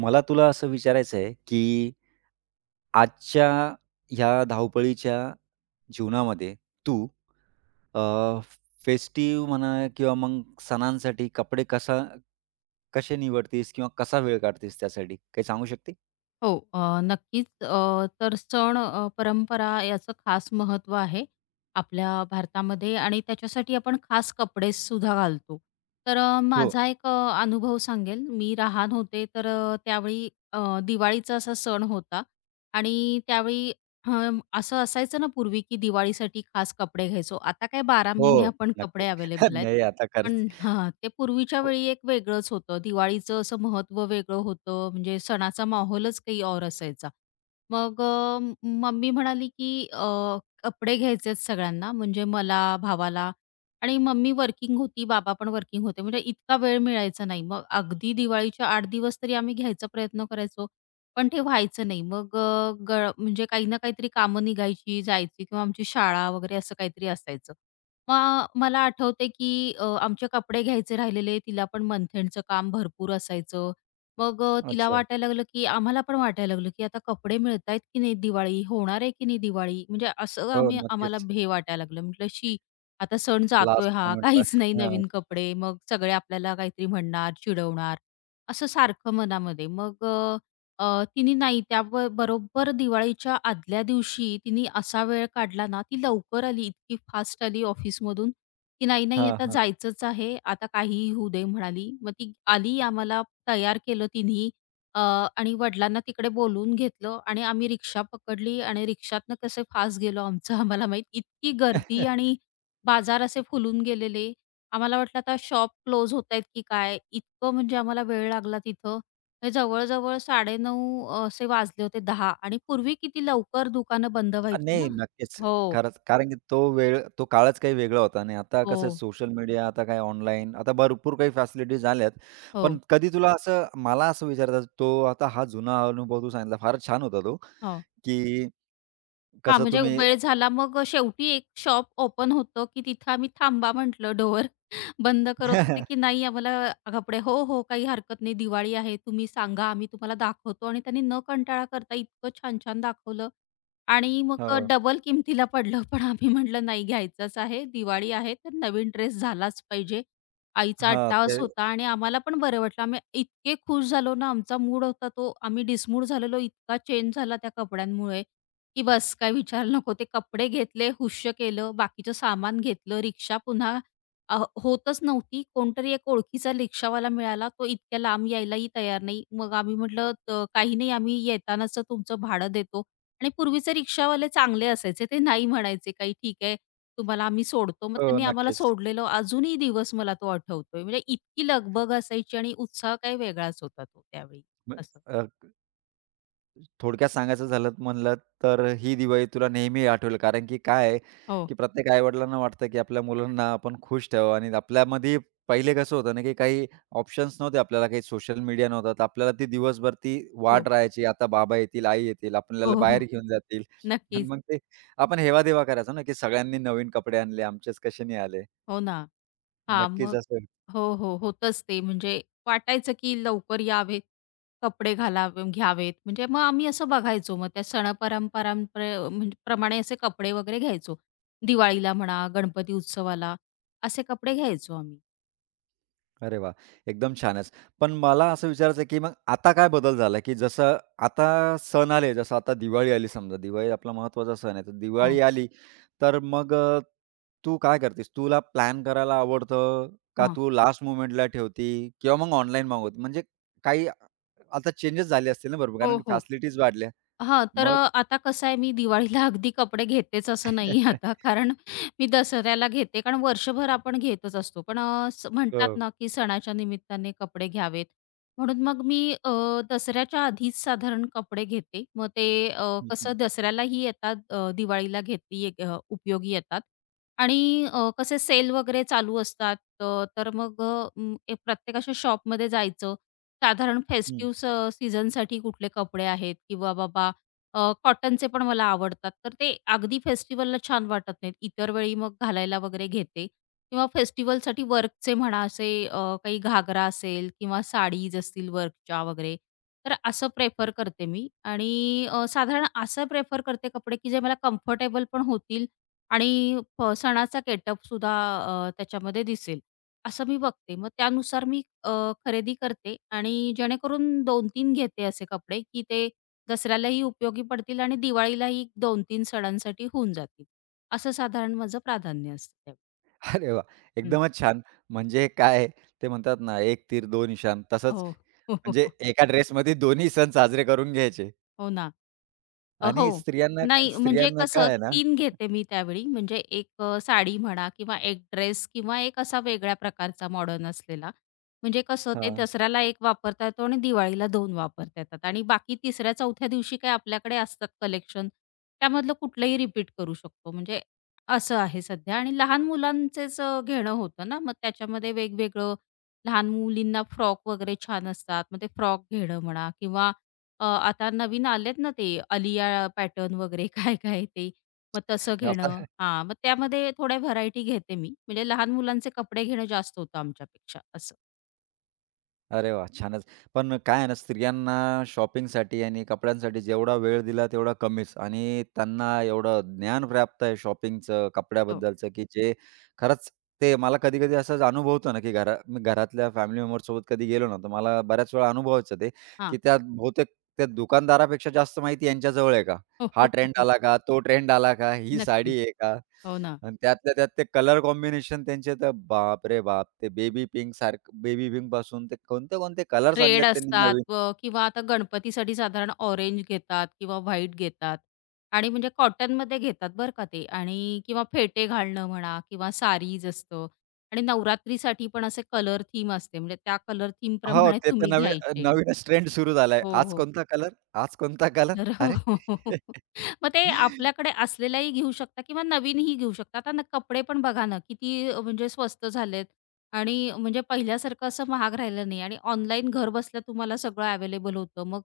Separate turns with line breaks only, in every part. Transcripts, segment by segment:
मला तुला असं विचारायचं आहे, की आजच्या ह्या धावपळीच्या जीवनामध्ये तू अ, फेस्टिव्ह म्हणा किंवा मग सणांसाठी कपडे कसे निवडतीस किंवा कसा वेळ काढतीस त्यासाठी? काही सांगू शकते?
हो, नक्कीच. तर सण, परंपरा याचं खास महत्त्व आहे आपल्या भारतामध्ये आणि त्याच्यासाठी आपण खास कपडेसुद्धा घालतो. तर
हो,
माझा एक अनुभव सांगेल. मी लहान होते, तर त्यावेळी दिवाळीचा असा सण होता आणि त्यावेळी असं असायचं ना पूर्वी, की दिवाळीसाठी खास कपडे घ्यायचो. आता काय 12 महिने
हो.
आपण कपडे
नक्कीच.
अवेलेबल आहेत.
नाही आता
पण
खरंच.
हां, ते पूर्वीच्या
हो,
वेळी एक वेगळंच होतं. दिवाळीचं असं महत्व वेगळं होतं. म्हणजे सणाचा माहोलच काही और असायचा. मग मम्मी म्हणाली, की कपडे घ्यायचे आहेत सगळ्यांना, म्हणजे मला, भावाला आणि मम्मी वर्किंग होती, बाबा पण वर्किंग होते. म्हणजे इतका वेळ मिळायचा नाही. मग अगदी दिवाळीच्या 8 दिवस तरी आम्ही घ्यायचा प्रयत्न करायचो, पण ते व्हायचं नाही. मग अ, ग म्हणजे काही ना काहीतरी कामं निघायची, जायची किंवा आमची शाळा वगैरे असं काहीतरी असायचं. मग मला आठवते, की आमचे कपडे घ्यायचे राहिलेले. तिला पण मंथ एंडचं काम भरपूर असायचं. मग तिला
अच्छा.
वाटायला लागलं, की आम्हाला पण वाटायला लागलं, की आता कपडे मिळतायत की नाही दिवाळी? होणार आहे की नाही दिवाळी? म्हणजे असं
हो,
आम्हाला
नक्कीच.
हे वाटायला लागलं. म्हटलं, "शी, आता सण जातोय
लास्ट
हा.
मोमेंटला.
काहीच नाही
हां,
नवीन कपडे." मग सगळे आपल्याला काहीतरी म्हणणार, चिडवणार, असं सारखं मनामध्ये. मग तिने नाही त्याब बरोबर दिवाळीच्या आदल्या दिवशी तिने असा वेळ काढला ना, ती लवकर आली, इतकी फास्ट आली ऑफिसमधून, की "नाही, नाही
हां,
आता
हां.
जायचंच आहे, आता काहीही होऊ दे" म्हणाली. मग ती आली, आम्हाला तयार केलं तिनी अ, आणि वडिलांना तिकडे बोलवून घेतलं आणि आम्ही रिक्षा पकडली आणि रिक्षातनं कसे फास्ट गेलो आमचं आम्हाला माहीत. इतकी गर्दी आणि बाजार असे फुलून गेलेले. आम्हाला वाटलं आता शॉप क्लोज होतायत की काय? इतकं म्हणजे आम्हाला वेळ लागला तिथं हे जवळ-जवळ 9:30 असे वाजले होते दहा, आणि पूर्वी किती लवकर दुकानं बंद व्हायची
नाही,
ना.
नक्कीच.
हो,
खरंच. कारण की तो वेळ तो काळच काही वेगळा होता आणि आता कसं
हो,
सोशल मीडिया, आता काय ऑनलाईन, आता भरपूर काही फॅसिलिटीज आल्यात. पण
हो,
कधी तुला असं मला असं विचारायचं तो आता हा जुना अनुभव तू सांगितला फार छान होता तो,
हो.
की
हां,
कसं
म्हणजे
तुम्ही
वेळ झाला मग शेवटी एक शॉप ओपन होतं, की तिथं आम्ही थांबा म्हटलं डोअर बंद करत होते, की नाही आम्हाला कपडे हो, हो, काही हरकत नाही. दिवाळी आहे तुम्ही सांगा आम्ही तुम्हाला दाखवतो आणि त्यांनी न कंटाळा करता इतकं छान-छान दाखवलं आणि मग
हो.
डबल किमतीला पडलं. पण आम्ही म्हटलं नाही घ्यायचंच आहे. दिवाळी आहे तर नवीन ड्रेस झालाच पाहिजे. आईचा
हां, ते
अट्टाहास होता आणि आम्हाला पण बरं वाटलं. आम्ही इतके खुश झालो ना, आमचा मूड होता तो आम्ही डिसमूड झालेलो, इतका चेंज झाला त्या कपड्यांमुळे. की बस काही विचारायला नको. ते कपडे घेतले, हुश्य केलं, बाकीचं सामान घेतलं, रिक्षा पुन्हा अ, होतच नव्हती. कोणतरी एक ओळखीचा रिक्षावाला मिळाला. तो इतक्या लांब यायलाही तयार नाही. मग आम्ही म्हटलं, "त काही नाही, आम्ही येतानाचं तुमचं भाडं देतो." आणि पूर्वीचे रिक्षावाले चांगले असायचे. ते नाही म्हणायचे काही, "ठीक आहे, तुम्हाला आम्ही सोडतो." मग
हो,
त्यांनी आम्हाला
नक्कीच.
सोडलेलं अजूनही दिवस मला तो आठवतोय. म्हणजे इतकी लगबग असायची आणि उत्साह काही वेगळाच होता तो त्यावेळी
म
असं.
अ, थोडक्यात सांगायचं झालं म्हणलं तर ही दिवाळी तुला नेहमी आठवेल. कारण की काय आहे,
हो,
की प्रत्येक आई-वडिलांना वाटतं, की आपल्या मुलांना आपण खुश ठेवावं आणि आपल्यामध्ये पहिले कसं होतं ना, की काही ऑप्शन्स नव्हते आपल्याला, काही सोशल मीडिया नव्हता. तर आपल्याला ती दिवसभर ती वाट
हो.
राहायची. आता बाबा येतील, आई येतील,
हो,
आपल्याला बाहेर
हो.
घेऊन जातील आणि
नक्कीच.
मग ते आपण हेवा-देवा करायचो ना, की सगळ्यांनी नवीन कपडे आणले, आमचेच कसे नाही आले.
हो ना. हा,
नक्कीच
मग
असं
हो, हो. होतंच ते म्हणजे वाटायचं की लवकर यावेत, कपडे घालावे घ्यावेत. म्हणजे मग आम्ही असं बघायचो. मग त्या सणपरंपरांप्रे म्हणजे प्रमाणे असे कपडे वगैरे घ्यायचो. दिवाळीला म्हणा, गणपती उत्सवाला असे कपडे घ्यायचो आम्ही.
अरे वाह! एकदम छानच. पण मला असं विचारायचं आहे, की मग आता काय बदल झाला, की जसं आता सण आले, जसं आता दिवाळी आली समजा, दिवाळी आपला महत्त्वाचा सण आहे. तर
हा,
दिवाळी आली, तर मग तू काय करतेस? तुला प्लॅन करायला आवडतं का
हां.
तू लास्ट मोमेंटला ठेवती किंवा मग ऑनलाईन मागवते? म्हणजे काही अ, आता चेंजेस झाले असतील ना, बरोबर कारण
हो,
की
हो.
फॅसिलिटीज वाढल्या.
हां, तर
मग
आता कसं आहे, मी दिवाळीला अगदी कपडे घेतेच असं नाही आता. कारण मी दसऱ्याला घेते, कारण वर्षभर आपण घेतच असतो. पण अ, स म्हणतात
हो.
ना, की सणाच्या निमित्ताने कपडे घ्यावेत. म्हणून मग मी दसऱ्याच्या आधीच साधारण कपडे घेते. मग ते
हं, हं.
कसं दसऱ्यालाही येतात, दिवाळीला घेतली उपयोगी येतात. आणि कसे सेल वगैरे चालू असतात, तर मग अ, म, ए प्रत्येक शॉपमध्ये जायचं. साधारण फेस्टिव्ह सीझनसाठी कुठले कपडे आहेत किंवा बाबा कॉटनचे पण मला आवडतात. तर ते अगदी फेस्टिव्हलला छान वाटत नाहीत. इतर वेळी मग घालायला वगैरे घेते किंवा फेस्टिव्हलसाठी वर्कचे म्हणा असे काही घागरा असेल किंवा साडीज असतील वर्कच्या वगैरे, तर असं प्रेफर करते मी आणि साधारण असं प्रेफर करते कपडे, की जे मला कम्फर्टेबल पण होतील आणि प सणाचा गेटअपसुद्धा त्याच्यामध्ये दिसेल. असं मी बघते. मग त्यानुसार मी खरेदी करते आणि जेणेकरून 2-3 घेते असे कपडे, की ते दसऱ्यालाही उपयोगी पडतील आणि दिवाळीलाही 2-3 सणांसाठी होऊन जातील. असं साधारण माझं प्राधान्य असतं त्यावेळी.
अरे वाह!
हं.
एकदमच छान. म्हणजे काय ते म्हणतात ना, "एक तीर दोन निशाण." तसंच
हो. हो, हो,
म्हणजे
हो.
एका ड्रेसमध्ये दोन्ही सण साजरे करून घ्यायचे
हो ना.
आणि
हो.
स्त्रियांना
नाही म्हणजे
स्त्रियांना काय
कसं
आहे ना
3 घेते मी त्यावेळी. म्हणजे एक साडी म्हणा किंवा एक ड्रेस किंवा एक असा वेगळ्या प्रकारचा मॉडर्न असलेला. म्हणजे कसं ते
हां.
दसऱ्याला एक वापरता येतो आणि दिवाळीला 2 वापरता येतात आणि बाकी 3ऱ्या-4थ्या दिवशी काही आपल्याकडे असतात कलेक्शन. त्यामधलं कुठलंही रिपीट करू शकतो. म्हणजे असं आहे सध्या आणि लहान मुलांचेच घेणं होतं ना, मग त्याच्यामध्ये वेगवेगळं लहान मुलींना फ्रॉक वगैरे छान असतात. मग ते फ्रॉक घेणं म्हणा किंवा आता नवीन आलेत ना ते अलिया पॅटर्न वगैरे काय-काय ते. मग तसं
आता
घेणं हां, मग त्यामध्ये थोड्या व्हरायटी घेते मी. म्हणजे लहान मुलांचे कपडे घेणं जास्त होतं आमच्यापेक्षा असं.
अरे वाह! छानच. पण काय आहे ना, स्त्रियांना शॉपिंगसाठी आणि कपड्यांसाठी जेवढा वेळ दिला तेवढा कमीच आणि त्यांना एवढं ज्ञान प्राप्त आहे शॉपिंगचं,
हो.
कपड्याबद्दलचं, की जे खरंच ते मला कधी-कधी असंच अनुभवतं ना, की घरा मी घरातल्या फॅमिली मेंबरसोबत कधी गेलो ना, तर मला बऱ्याच वेळा अनुभवायचं ते, की
हां.
त्या बहुतेक त्या दुकानदारापेक्षा जास्त माहिती यांच्याजवळ आहे का?
हो,
हा
हो, हो,
ट्रेंड
हो.
आला का? तो ट्रेंड आला का? ही
नक्कीच.
साडी आहे का?
हो ना.
आणि त्यातल्या त्यात ते कलर कॉम्बिनेशन त्यांचे तर बाप रे बाप! ते बेबी पिंक सारखं बेबी पिंक पासून ते कोणते-कोणते कलर्स
रेड
आणलेत त्यांनी
असतात
नवीन.
व किंवा आता गणपतीसाठी साधारण ऑरेंज घेतात किंवा व्हाईट घेतात आणि म्हणजे कॉटनमध्ये घेतात बरं का ते आणि किंवा फेटे घालणं म्हणा किंवा सारीज असतं आणि नवरात्रीसाठी पण असे कलर थीम असते. म्हणजे त्या कलर
हो,
थीमप्रमाणे
ते तर
तुम्ही घ्यायचे.
नवीनच ट्रेंड सुरू झालाय.
हो,
आज
हो.
कोणता कलर? आज कोणता कलर?
तर हो,
अरे!
हो. हो, हो. मग ते आपल्याकडे असलेलाही घेऊ शकता किंवा नवीनही घेऊ शकता. आता ना कपडे पण बघा ना किती म्हणजे स्वस्त झालेत आणि म्हणजे पहिल्यासारखं असं महाग राहिलं नाही आणि ऑनलाईन घर बसल्या तुम्हाला सगळं अवेलेबल होतं. मग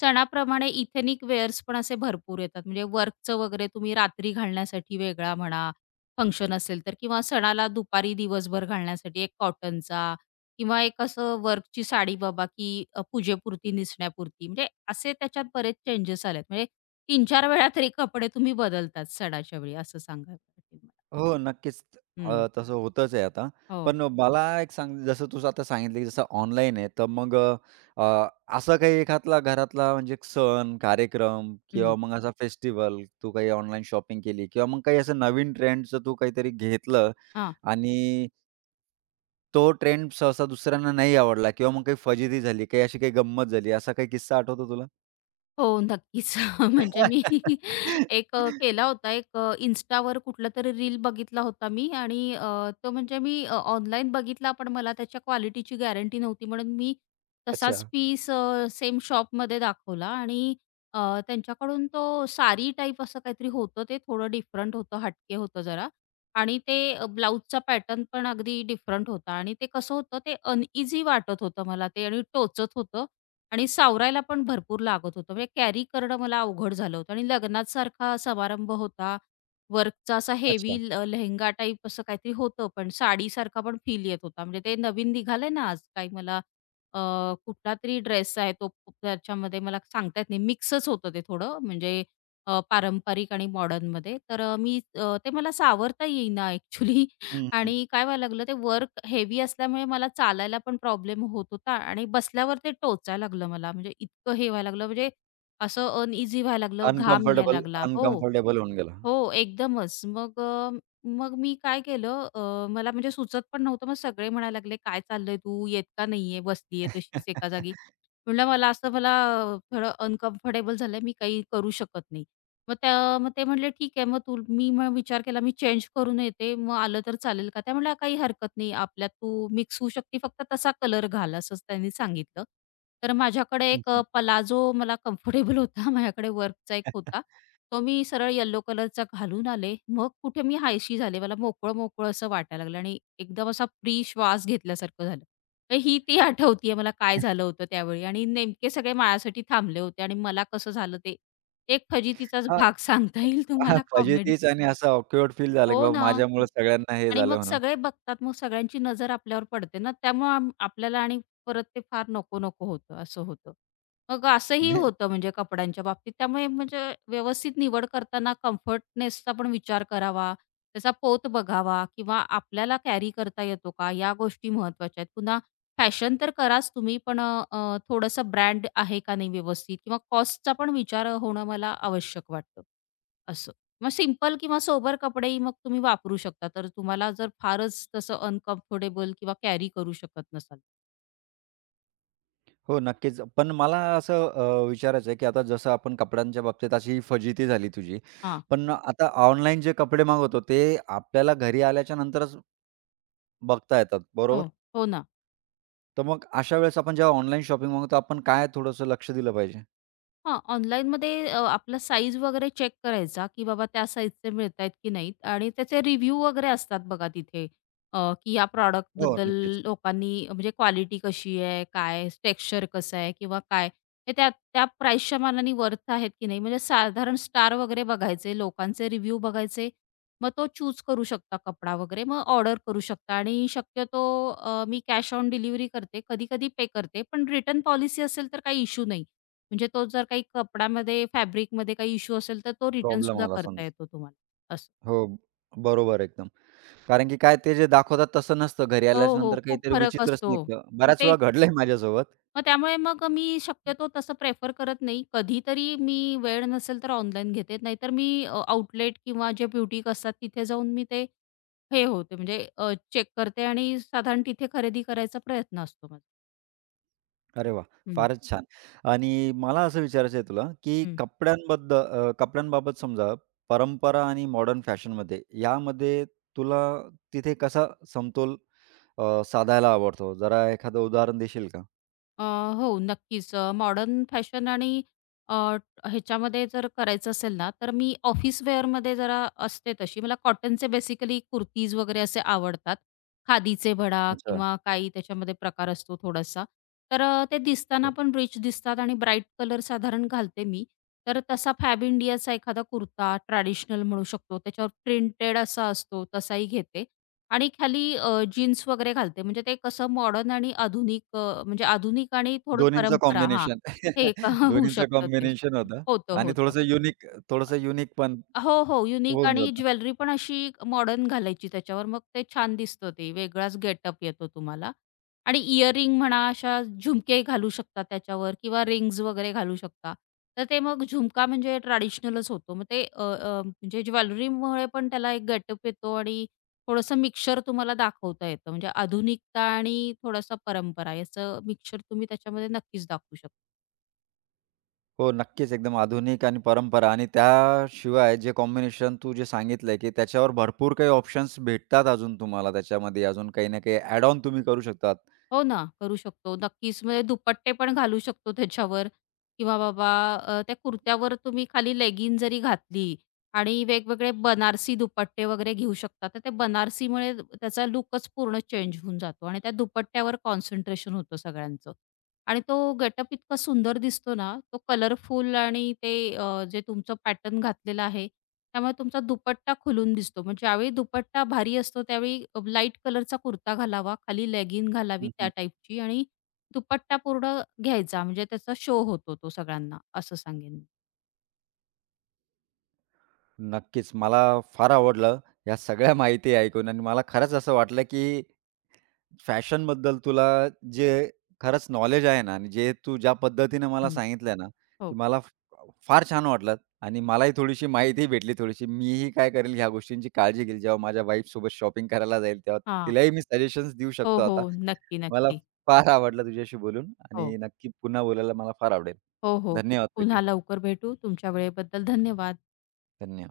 सणाप्रमाणे इथेनिक वेअर्स पण असे भरपूर येतात. म्हणजे वर्कचं वगैरे तुम्ही रात्री घालण्यासाठी वेगळा म्हणा, फंक्शन असेल तर किंवा सणाला दुपारी दिवसभर घालण्यासाठी एक कॉटनचा किंवा एक असं वर्कची साडी बाबा, की पूजेपुरती नेसण्यापुरती. म्हणजे असे त्याच्यात बरेच चेंजेस आलेत. म्हणजे 3-4 वेळा तरी कपडे तुम्ही बदलतात सणाच्या वेळी असं सांगायला पाहिजे मला.
हो, नक्कीच.
हं.
अ, तसं होतच आहे आता.
हो.
पण मला एक सांग जसं तू आता सांगितलं, की जसं ऑनलाईन आहे, तर मग अ, अ, काही एखादला घरातला म्हणजे एक सण, कार्यक्रम
हं.
किंवा मग असा फेस्टिव्हल, तू काही ऑनलाईन शॉपिंग केली किंवा मग काही असं नवीन ट्रेंडचं तू काहीतरी घेतलं
हां.
आणि तो ट्रेंड सहसा दुसऱ्यांना नाही आवडला किंवा मग काही फजिती झाली, काही अशी काही गंमत झाली, असा काही किस्सा आठवतो तुला?
हो, नक्कीच. म्हणजे मी एक केला होता एक Instaवर तरी रील बघितला होता मी आणि तो म्हणजे मी ऑनलाईन बघितला, पण मला त्याच्या क्वालिटीची गॅरंटी नव्हती म्हणून मी
अच्छा.
तसाच पीस सेम शॉपमध्ये दाखवला आणि अ, त्यांच्याकडून तो साडी टाईप असं काहीतरी होतं ते थोडं डिफरंट होतं, हटके होतं जरा आणि ते ब्लाउजचा पॅटर्न पण अगदी डिफरंट होता आणि ते कसं होतं ते अनईझी वाटत होतं मला ते आणि टोचत होतं आणि सावरायला पण भरपूर लागत होतं. म्हणजे कॅरी करणं मला अवघड झालं होतं आणि लग्नासारखा समारंभ होता. वर्कचा असा
अच्छा.
हेवी लेहेंगा टाईप असं काहीतरी होतं, पण साडीसारखा पण फील येत होता. म्हणजे ते नवीन निघालंय ना आज काही मला अ, कुठला तरी ड्रेस आहे तो त्याच्यामध्ये मला सांगता येत नाही. मिक्सच होतं ते थोडं म्हणजे पारंपरिक आणि मॉडर्नमध्ये. तर ते मला सावरता येईना ॲक्चुअली
हं, हं.
आणि काय व्हायला लागलं ते वर्क हेवी असल्यामुळे मला चालायला पण प्रॉब्लेम होत होता आणि बसल्यावर ते टोचायला लागलं मला. म्हणजे इतकं हे व्हायला लागलं म्हणजे असं अनइझी व्हायला लागलं, घाम यायला
अनकम्फर्टेबल
लागला. हो.
अनकम्फर्टेबल होऊन गेला.
हो, एकदमच. मग मग मी काय केलं मला म्हणजे सुचत पण नव्हतं. मग सगळे म्हणायला लागले, "काय चाललंय तू? येत का नाहीये? बसलीये तशीच एका जागी." म्हटलं, "मला थोडं अनकम्फर्टेबल झालंय. मी काही करू शकत नाही." मग त्या मग ते म्हटले, "ठीक आहे." मग मी विचार केला, "मी चेंज करून येते. मग आलं तर चालेल का?" त्या म्हटल्या, "काही हरकत नाही. आपल्यात तू मिक्स होऊ शकते. फक्त तसा कलर घाल." असंच त्यांनी सांगितलं. तर माझ्याकडे
हं,
एक
हं.
पलाझो मला कम्फर्टेबल होता. माझ्याकडे वर्कचा एक होता. तो मी सरळ येलो कलरचा घालून आले. मग कुठे मी हायशी झाले. मला मोकळं-मोकळं असं वाटायला लागलं आणि एकदम असा फ्री श्वास घेतल्यासारखं झालं. तर ही ती आठवतीये मला काय झालं होतं त्यावेळी आणि नेमके सगळे माझ्यासाठी थांबले होते आणि मला कसं झालं ते एक फजितीचाच
हां,
भाग सांगता येईल
हां,
तुम्हाला
पाहिजे
कॉमेडी.
तीच आणि असं ऑकवर्ड फील झालं, की
हो
बाबा
ना.
माझ्यामुळे सगळ्यांना हे
आणि
झालं
मग
म्हणून.
सगळे बघतात, मग सगळ्यांची नजर आपल्यावर पडते ना, त्यामुळं आपल्याला आणि परत ते फार नको-नको होतं, असं होतं. मग असंही
नाही
होतं म्हणजे कपड्यांच्या बाबतीत. त्यामुळे म्हणजे व्यवस्थित निवड करताना कम्फर्टनेसचा पण विचार करावा, त्याचा पोत बघावा किंवा आपल्याला कॅरी करता येतो का, या गोष्टी महत्त्वाच्या आहेत. पुन्हा फॅशन तर कराच तुम्ही, पण थोडंसं ब्रँड आहे का नाही व्यवस्थित किंवा कॉस्टचा पण विचार होणं मला आवश्यक वाटतं, असं. मग सिंपल किंवा सोबर कपडेही मग तुम्ही वापरू शकता. तर तुम्हाला जर फारच तसं अनकम्फर्टेबल किंवा कॅरी करू शकत नसाल.
हो, नक्कीच. पण मला विचारायचं आहे, की आता जसं आपण कपड्यांच्या बाबतीत अशी फजिती झाली तुझी.
हां.
पण आता ऑनलाईन जे कपडे मागवतो, ते आपल्याला घरी आल्याच्या नंतरच बघता येतात,
हो.
बरोबर?
हो ना.
तर मग अशा वेळेस आपण जेव्हा ऑनलाईन शॉपिंग मागवतो, आपण काय थोडंसं लक्ष दिलं पाहिजे?
हां, ऑनलाईनमध्ये आपला साईज वगैरे चेक करायचा, की बाबा त्या साईजचे मिळतायत की नाहीत आणि त्याचे रिव्ह्यू वगैरे असतात बघा तिथे की या
हो,
प्रॉडक्टबद्दल
नक्कीच.
लोकांनी म्हणजे क्वालिटी कशी आहे, काय टेक्स्चर कसं आहे किंवा काय हे त्या त्या प्राईसच्या मानाने वर्थ आहेत की नाही. म्हणजे साधारण स्टार वगैरे बघायचे, लोकांचे रिव्ह्यू बघायचे. मग तो चूज करू शकता कपडा वगैरे, मग ऑर्डर करू शकता आणि शक्यतो मी कॅश ऑन डिलिव्हरी करते, कधी-कधी पे करते. पण रिटर्न पॉलिसी असेल तर काही इश्यू नाही. म्हणजे तो जर काही कपड्यामध्ये, फॅब्रिकमध्ये काही इश्यू असेल, तर तो
प्रॉब्लेम
रिटर्नसुद्धा
आला
करता
समजा.
येतो तुम्हाला असं.
हो, बरोबर एकदम. कारण की काय ते जे दाखवतात तसं नसतं. घरी
हो, हो.
आल्यानंतर
खूप
काहीतरी
फरक
विचित्रच
असतो.
निघतं.
मग
बऱ्याच
ते
वेळा घडलंय माझ्यासोबत.
मग त्यामुळे मग मी शक्यतो तसं प्रेफर करत नाही. कधीतरी मी वेळ नसेल तर ऑनलाईन घेते. नाहीतर मी आउटलेट किंवा जे ब्युटीक असतात तिथे जाऊन मी ते हे होते म्हणजे चेक करते आणि साधारण तिथे खरेदी करायचा प्रयत्न असतो माझा.
अरे वाह!
हं,
फारच छान. आणि मला असं विचारायचं आहे तुला, की कपड्यांबाबत समजा परंपरा आणि मॉडर्न फॅशनमध्ये यामध्ये तुला तिथे कसा समतोल साधायला आवडतो? जरा एखादं उदाहरण देशील का?
अ, हो, नक्कीच. मॉडर्न फॅशन आणि अ, ह्याच्यामध्ये जर करायचं असेल ना, तर मी ऑफिस वेअरमध्ये जरा असते तशी. मला कॉटनचे बेसिकली कुर्तीज वगैरे असे आवडतात. खादीचे म्हणा
अच्छा.
किंवा काही त्याच्यामध्ये प्रकार असतो थोडासा. तर ते दिसताना
हो.
पण रिच दिसतात आणि ब्राईट कलर साधारण घालते मी. तर तसा फॅब इंडियाचा एखादा कुर्ता ट्रॅडिशनल म्हणू शकतो. त्याच्यावर प्रिंटेड असा असतो, तसाही घेते. आणि खाली जीन्स वगैरे घालते. म्हणजे ते कसं मॉडर्न आणि आधुनिक म्हणजे आधुनिक आणि थोडं
दोन्हींचं
परंपरा हां.
कॉम्बिनेशन.
हे एक होऊ
दोन्हींचं
शकतं ते.
कॉम्बिनेशन होतं
होतं,
आणि
होतं.
थोडंसं युनिक पण
हो, हो. युनिक
होऊन
आणि
जातं.
ज्वेलरी पण अशी मॉडर्न घालायची त्याच्यावर. मग ते छान दिसतं ते. वेगळाच गेटअप येतो तुम्हाला. आणि इयरिंग म्हणा, अशा झुमके घालू शकता त्याच्यावर किंवा रिंग्स वगैरे घालू शकता. तर ते मग झुमका म्हणजे ट्रेडिशनलच होतो. मग ते अ, अ, म्हणजे ज्वेलरीमुळे पण त्याला एक गेटअप येतो आणि थोडंसं मिक्सचर तुम्हाला दाखवता येतं. म्हणजे आधुनिकता आणि थोडासा परंपरा याचं मिक्सचर तुम्ही त्याच्यामध्ये नक्कीच दाखवू शकता.
हो, नक्कीच. एकदम आधुनिक आणि परंपरा आणि त्याशिवाय जे कॉम्बिनेशन तू जे सांगितलंय, की त्याच्यावर भरपूर काही ऑप्शन्स भेटतात अजून तुम्हाला त्याच्यामध्ये. अजून काही ना काही ॲड ऑन तुम्ही करू शकतात.
हो ना, करू शकतो. नक्कीच. म्हणजे दुपट्टे पण घालू शकतो त्याच्यावर किंवा बाबा त्या कुर्त्यावर तुम्ही खाली लेगिन जरी घातली आणि वेगवेगळे बनारसी दुपट्टे वगैरे घेऊ शकता. तर ते बनारसीमुळे त्याचा लूकच पूर्ण चेंज होऊन जातो आणि त्या दुपट्ट्यावर कॉन्सन्ट्रेशन होतं सगळ्यांचं. आणि तो गेटअप इतका सुंदर दिसतो ना, तो कलरफुल आणि ते जे तुमचं पॅटर्न घातलेलं आहे, त्यामुळे तुमचा दुपट्टा खुलून दिसतो. मग ज्यावेळी दुपट्टा भारी असतो त्यावेळी लाईट कलरचा कुर्ता घालावा, खाली लेगिंग घालावी
हं,
त्या
हं.
टाईपची आणि दुपट्टा पूर्ण घ्यायचा म्हणजे त्याचा शो होतो तो सगळ्यांना असं सांगेन मी.
नक्कीच. मला फार आवडलं ह्या सगळ्या माहिती ऐकून आणि मला खरंच असं वाटलं, की फॅशन बद्दल तुला जे खरंच नॉलेज आहे ना आणि जे तू ज्या पद्धतीने मला
हं.
सांगितलं ना,
हो.
की मला फ फार छान वाटलं आणि मलाही थोडीशी माहितीही भेटली थोडीशी. मीही काय करेल ह्या गोष्टींची काळजी घेईल जेव्हा माझ्या वाईफसोबत शॉपिंग करायला जाईल तेव्हा
हां.
तिलाही मी सजेशन्स देऊ
हो,
शकतो
हो.
आता.
नक्की,
मला
नक्की.
फार आवडलं तुझ्याशी बोलून
हो.
आणि नक्की पुन्हा बोलायला मला फार आवडेल.
हो, हो.
धन्यवाद तुझे.
पुन्हा लवकर भेटू. तुमच्या वेळेबद्दल धन्यवाद.
धन्यवाद.